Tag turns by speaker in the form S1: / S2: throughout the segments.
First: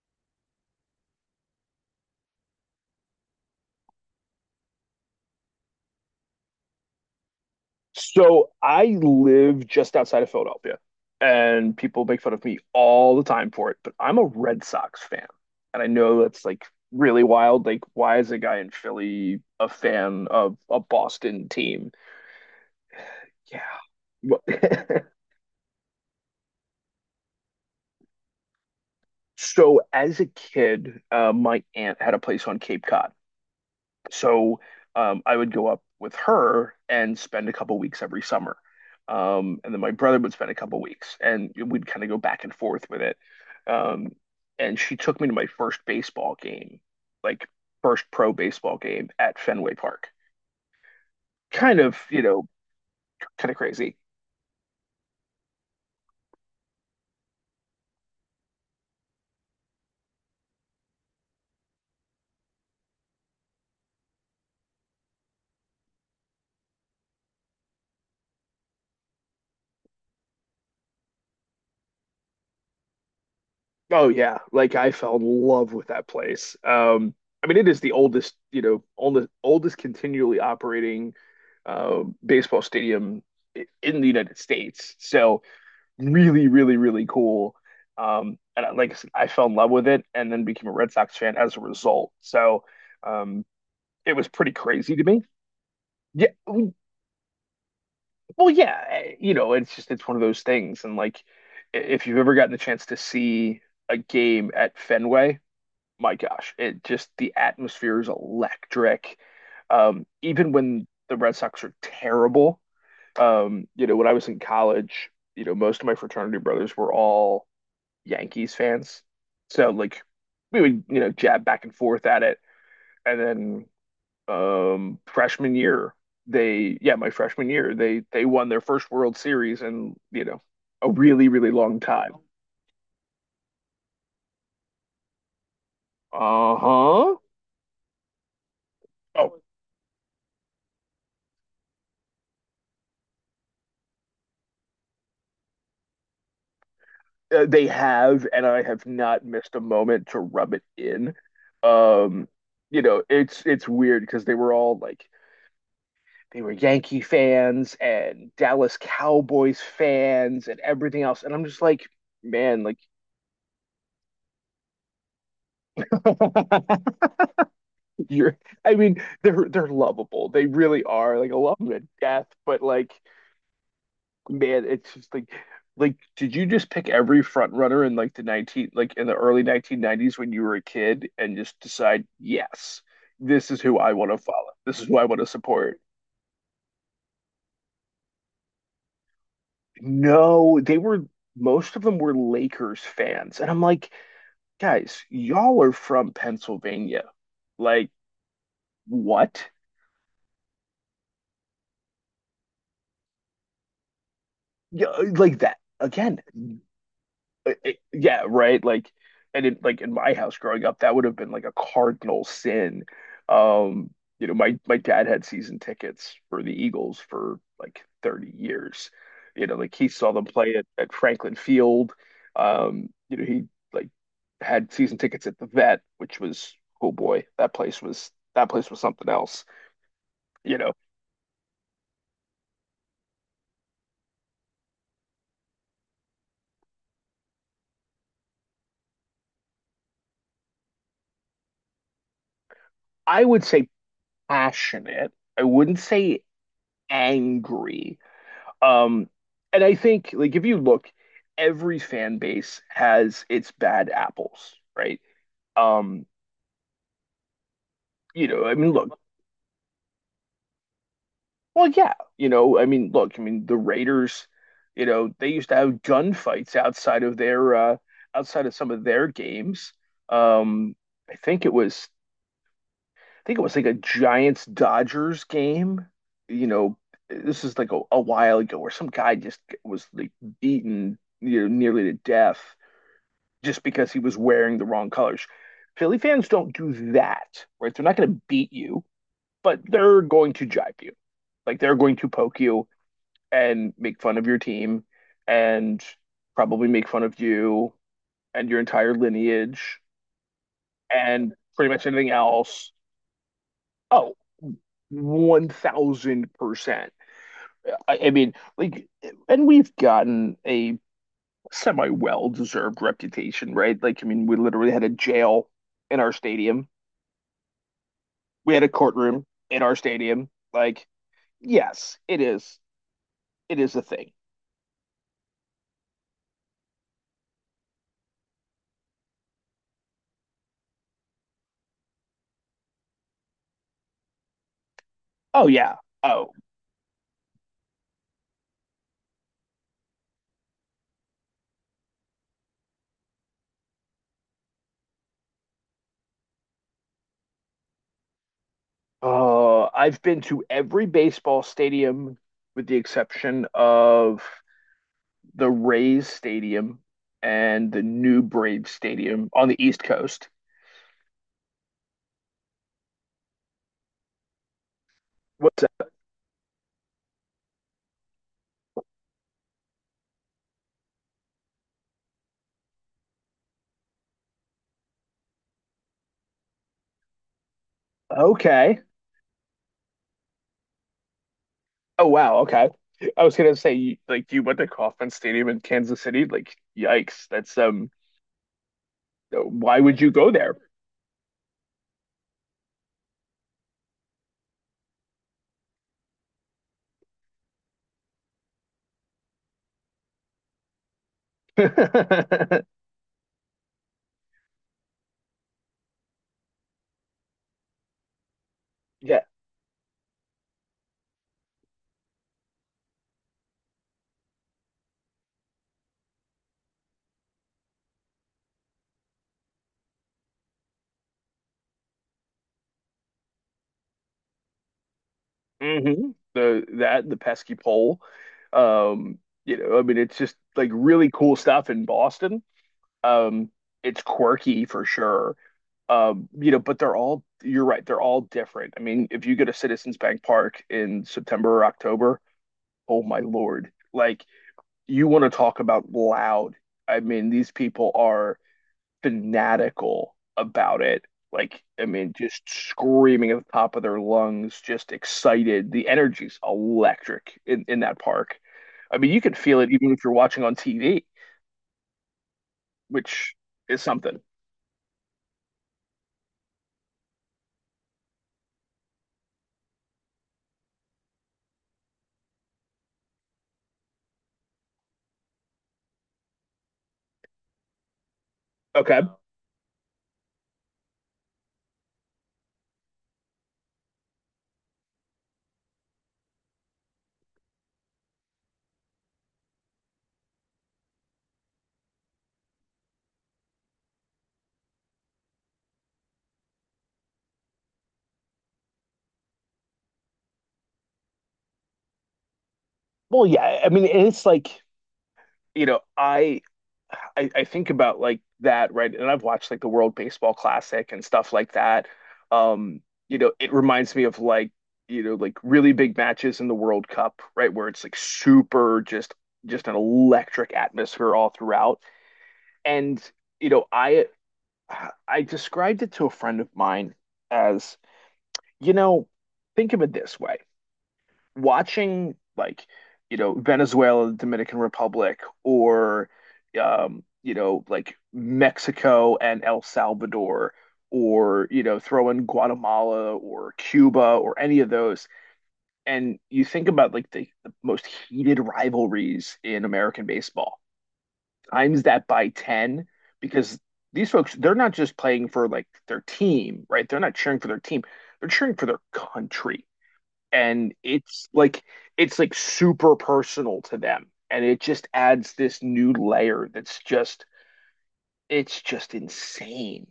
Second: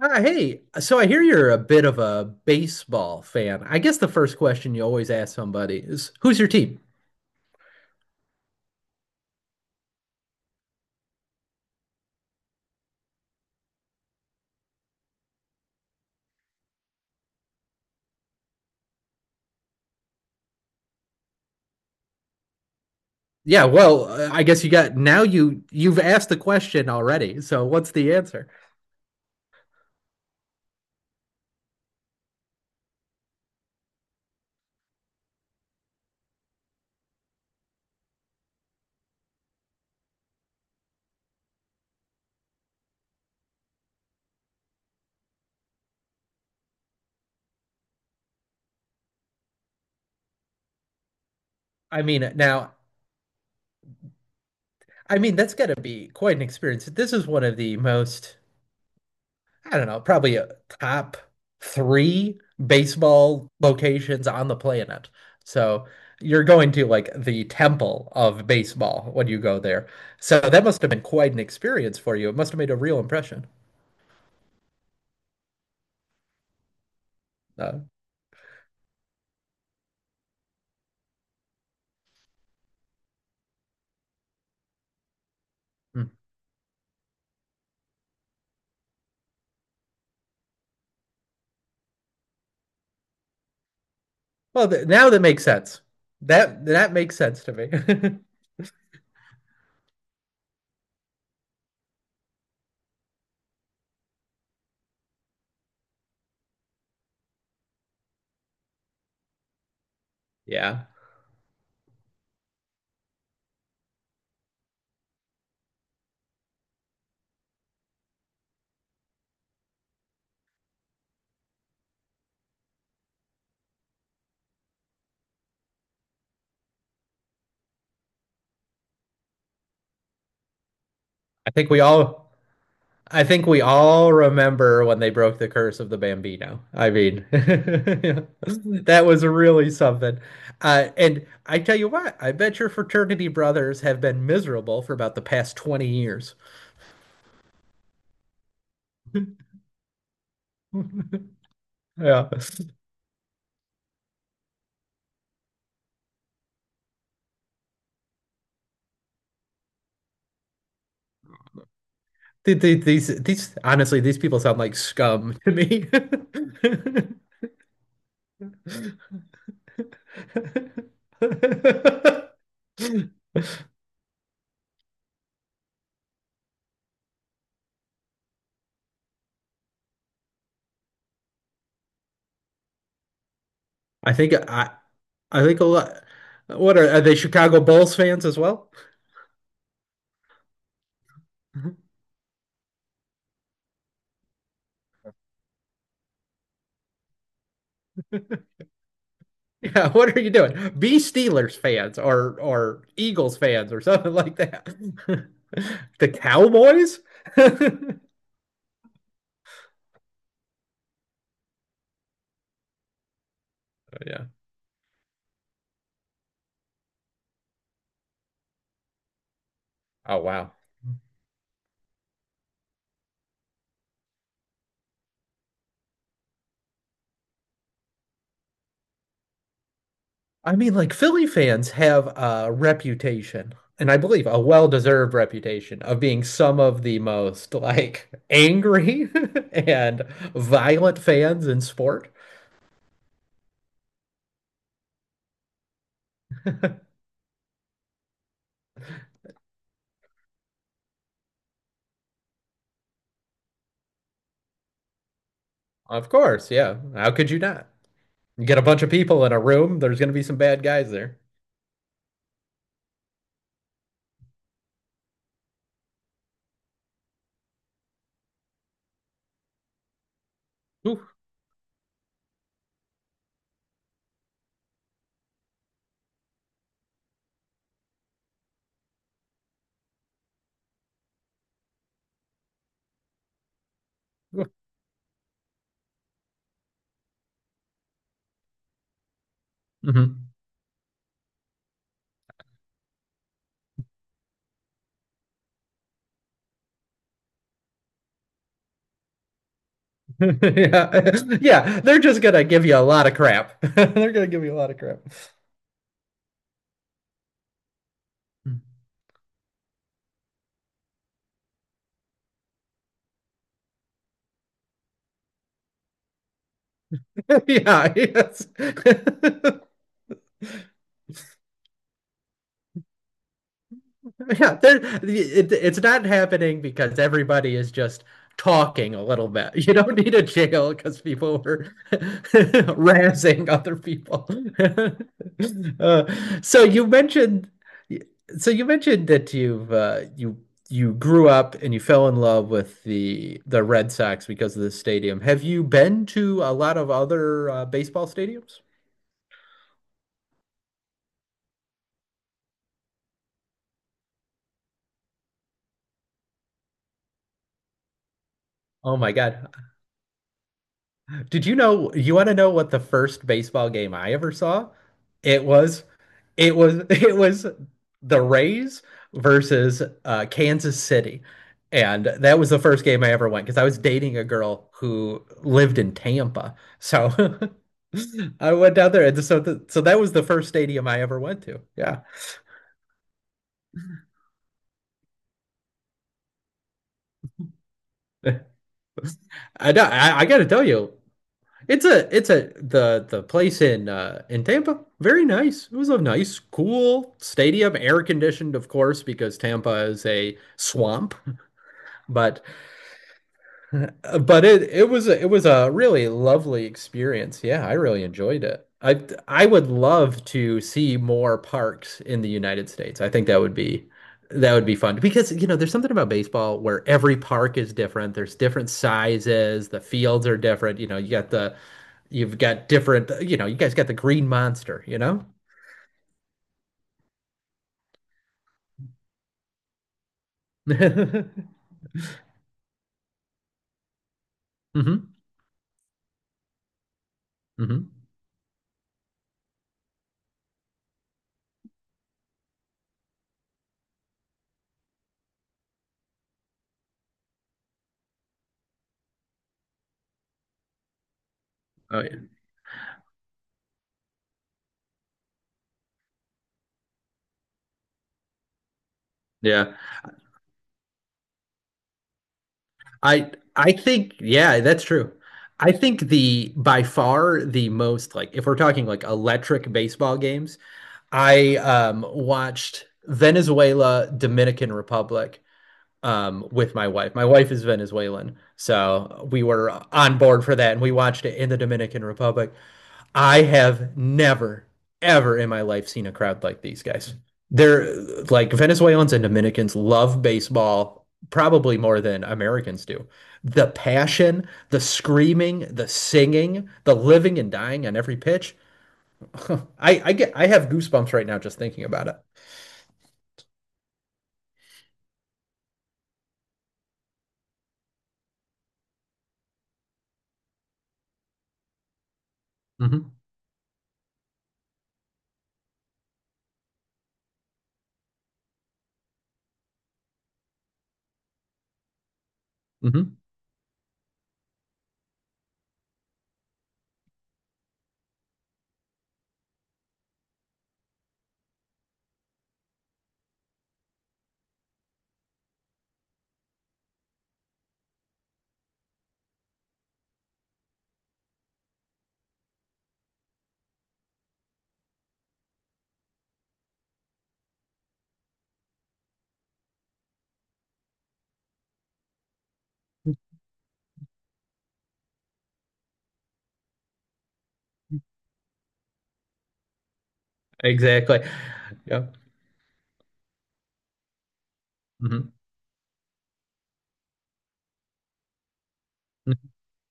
S1: Ah, hey, so I hear you're a bit of a baseball fan. I guess the first question you always ask somebody is, "Who's your team?"
S2: So I live just outside of Philadelphia, and people make fun of me all the time for it, but I'm a Red Sox fan. And I know that's like really wild. Like, why is a guy in Philly a fan of a Boston team? Yeah.
S1: Yeah, well,
S2: Well,
S1: I guess you got now you you've asked the question already. So what's the answer?
S2: So as a kid, my aunt had a place on Cape Cod. So, I would go up with her and spend a couple weeks every summer. And then my brother would spend a couple weeks and we'd kind of go back and forth with it. Um, and she took me to my first baseball game, like first pro baseball game at Fenway Park. Kind of,
S1: I
S2: you
S1: mean,
S2: know,
S1: now,
S2: kind of crazy.
S1: I mean that's got to be quite an experience. This is one of the most, I don't know, probably a top three baseball locations on the planet. So you're going to like the temple of baseball when you go there. So that must have been quite an experience for you. It must have made a real impression.
S2: Oh yeah, like I fell in love with that place. I mean, it
S1: Uh,
S2: is the oldest, oldest continually operating baseball stadium in the United States. So
S1: mm.
S2: really, really, really cool. And I fell in love with it, and then became a Red Sox fan as a result. So, um, it was pretty
S1: Well, th
S2: crazy to
S1: now that
S2: me.
S1: makes sense.
S2: Yeah,
S1: That makes sense to me.
S2: well, yeah, it's just it's one of those things. And like, if you've ever gotten the chance to see a game at Fenway, my gosh, it just the atmosphere is electric. Even
S1: Yeah.
S2: when the Red Sox are terrible, when I was in college, most of my fraternity brothers were all Yankees fans. So like we would, jab back and forth at it. And then freshman year, my freshman year, they won their first World Series in, a really,
S1: I
S2: really
S1: think
S2: long
S1: we
S2: time.
S1: all I think we all remember when they broke the curse of the Bambino. I
S2: Uh-huh.
S1: mean, that was
S2: Oh,
S1: really something. And I tell you what, I bet your fraternity brothers have been miserable for about the past 20 years.
S2: they have, and I have not missed a moment to rub it in. Um,
S1: Yeah.
S2: it's weird because they were all like they were Yankee fans and Dallas Cowboys fans and everything else. And I'm just like, man, like
S1: Th- These, honestly, these people sound like scum to me.
S2: you're I mean, they're lovable. They really are. Like I love them to death, but like, man, it's just like did you just pick every front runner in like the 19 like in the early 1990s when you were a kid and just decide, yes, this is who I want
S1: I
S2: to
S1: think
S2: follow.
S1: I,
S2: This is who I want to
S1: I think a
S2: support.
S1: lot. Are they Chicago Bulls fans as well?
S2: No, they were most of them were Lakers fans. And I'm like, guys, y'all are from Pennsylvania. Like, what?
S1: Yeah, what are you doing? Be Steelers fans or Eagles fans or something like that.
S2: Yeah, like that
S1: The
S2: again.
S1: Cowboys?
S2: Yeah, right. Like, and in my house growing up, that would have been like a cardinal sin. Um,
S1: Oh,
S2: you
S1: yeah.
S2: know, my my dad had season tickets for the Eagles for like 30 years. Like he saw
S1: Oh
S2: them
S1: wow.
S2: play at Franklin Field. He like had season tickets at the Vet, which was, oh boy, that place was something else.
S1: I
S2: You know,
S1: mean, like Philly fans have a reputation, and I believe a well-deserved reputation of being some of the most like angry and violent fans in sport.
S2: I would say passionate. I wouldn't say angry. Um, and I think like if you look, every fan base has its bad apples, right? Um,
S1: Of course, yeah. How could you not? You
S2: I
S1: get a
S2: mean,
S1: bunch of
S2: look,
S1: people in a room, there's going to be some bad guys there.
S2: well, yeah, I mean, look, I mean, the Raiders, they used to have gunfights outside of their outside of some of their games. Um,
S1: Ooh.
S2: I think it was I think it was like a Giants Dodgers game. You know, this is like a while ago where some guy just was like beaten, nearly to death just because he was wearing the wrong colors. Philly fans don't do that, right? They're not going to beat you, but they're
S1: Mhm.
S2: going to jibe you. Like they're going to poke you and make fun of your team and probably make fun of you and your entire lineage
S1: Yeah.
S2: and pretty
S1: Yeah,
S2: much
S1: they're
S2: anything
S1: just gonna give
S2: else.
S1: you a lot of crap. They're
S2: Oh,
S1: gonna give you a lot of crap.
S2: 1000%. I mean, like, and we've gotten a semi well deserved reputation, right? Like, I mean, we literally had a jail in our stadium,
S1: Yeah, yes.
S2: we had a courtroom in our stadium. Like, yes, it is. It is a thing.
S1: Yeah, there, it's not happening because everybody is just talking a little bit. You don't need a jail because people were razzing other people.
S2: Oh, yeah.
S1: uh,
S2: Oh,
S1: so you mentioned, so you mentioned that you you grew up and you fell in love with the Red Sox because of the stadium. Have you been to a lot of other baseball stadiums?
S2: I've been to every baseball stadium with the exception of the Rays Stadium and the new Brave
S1: Oh my
S2: Stadium on
S1: God,
S2: the East Coast.
S1: did you know you want to know what the first baseball game I ever saw? It
S2: What's?
S1: was it was it was the Rays versus Kansas City. And that was the first game I ever went because I was dating a girl who lived in Tampa. So I went
S2: Okay.
S1: down there and so that was the first stadium I ever went to. Yeah.
S2: Oh wow. Okay. I was gonna say, like, you went to Kauffman Stadium in Kansas City. Like, yikes. That's.
S1: I
S2: Why
S1: know,
S2: would you
S1: I
S2: go
S1: gotta
S2: there?
S1: tell you, it's a the place in Tampa. Very nice. It was a nice, cool stadium, air conditioned, of course, because Tampa is a swamp. But but it was a really lovely experience. Yeah, I really enjoyed it. I
S2: Yeah.
S1: I would love to see more parks in the United States. I think that would be fun because you know there's something about baseball where every park is different. There's different sizes. The fields are different. You know, you've got different, you know, you guys got the green monster, you know?
S2: Hmm. The pesky pole. Um. I mean, it's just like really cool stuff in Boston. Um. It's quirky for
S1: hmm
S2: sure. But they're all. You're right.
S1: hmm
S2: They're all different. I mean, if you go to Citizens Bank Park in September or October, oh my Lord. Like, you want to talk about loud. I mean, these people are fanatical about it. Like, I
S1: Oh
S2: mean,
S1: yeah.
S2: just screaming at the top of their lungs, just excited. The energy's electric in that park. I mean, you can feel it
S1: Yeah.
S2: even if you're watching on TV,
S1: I
S2: which
S1: I
S2: is
S1: think
S2: something.
S1: yeah, that's true. I think the by far the most, like if we're talking like electric baseball games, I watched Venezuela, Dominican Republic, with my wife. My wife is Venezuelan,
S2: Okay.
S1: so we were on board for that and we watched it in the Dominican Republic. I have never, ever in my life seen a crowd like these guys. They're like, Venezuelans and Dominicans love baseball probably more than Americans do. The passion, the screaming, the singing, the living and dying on every pitch. I get I have goosebumps right now just thinking about it.
S2: Well, yeah. I mean, it's like, you know, I I think about like that, right? And I've watched like the World Baseball Classic and stuff like that. Um,
S1: Mm-hmm.
S2: it reminds me of like really big matches in the World Cup, right? Where it's like super just an electric atmosphere all throughout. And,
S1: Mm-hmm.
S2: you know, I I described it to a friend of mine as, you know, think of it this way, watching like Venezuela, Dominican Republic, or like Mexico and El Salvador, or throw in Guatemala or Cuba or any of those, and you think about like the most heated rivalries in American baseball, times that by ten, because these folks, they're not just playing for like their team, right? They're not cheering for their team; they're cheering for their country, and
S1: Exactly.
S2: it's like
S1: Yeah.
S2: it's like super personal to them, and it just
S1: Mm-hmm.
S2: adds this new layer that's just insane.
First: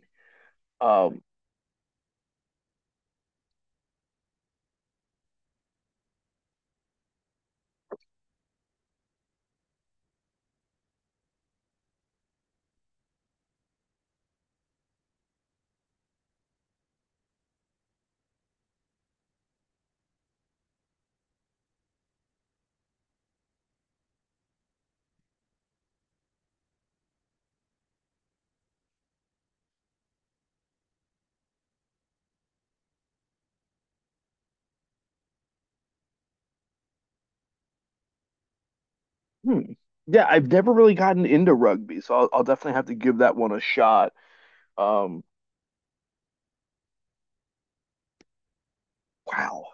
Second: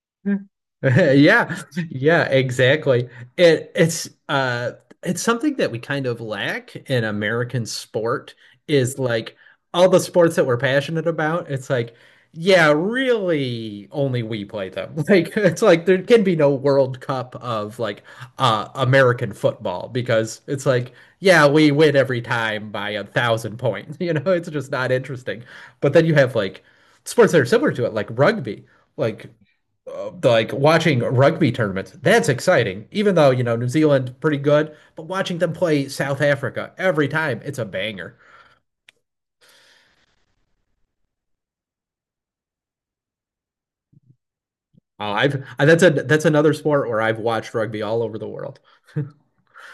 S2: um
S1: Yeah, yeah, exactly. It's it's something that we kind of lack in American sport is like all the sports that we're passionate about, it's like, yeah, really only we play them. Like it's like there can be no World Cup of like American football because it's like, yeah, we win every time by 1,000 points. You know, it's just not interesting. But then you have like sports that are similar to it, like rugby. Like like watching rugby tournaments, that's exciting. Even though, you know, New Zealand pretty good, but watching them play South Africa every time, it's a banger.
S2: hmm. Yeah, I've never really gotten into rugby, so I'll definitely have to give that one a shot. um
S1: That's a that's another sport where I've watched rugby all over the world.
S2: wow,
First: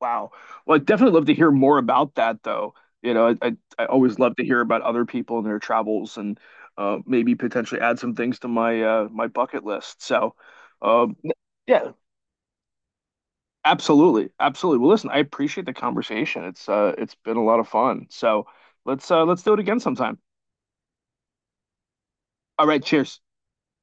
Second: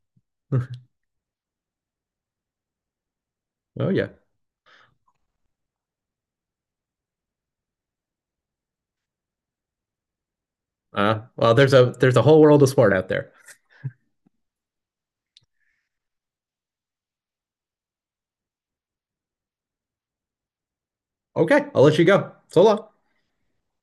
S2: wow. Well, I'd definitely love to hear more about that, though. I
S1: Oh yeah.
S2: always love to hear about other people and their travels, and maybe potentially add some things to my my bucket list, so um,
S1: Well,
S2: yeah.
S1: there's a whole world of sport out there.
S2: Absolutely. Absolutely. Well, listen, I appreciate the conversation. It's been a lot of fun. So let's do it again sometime.
S1: Okay, I'll let you go. So
S2: All right,
S1: long.
S2: cheers.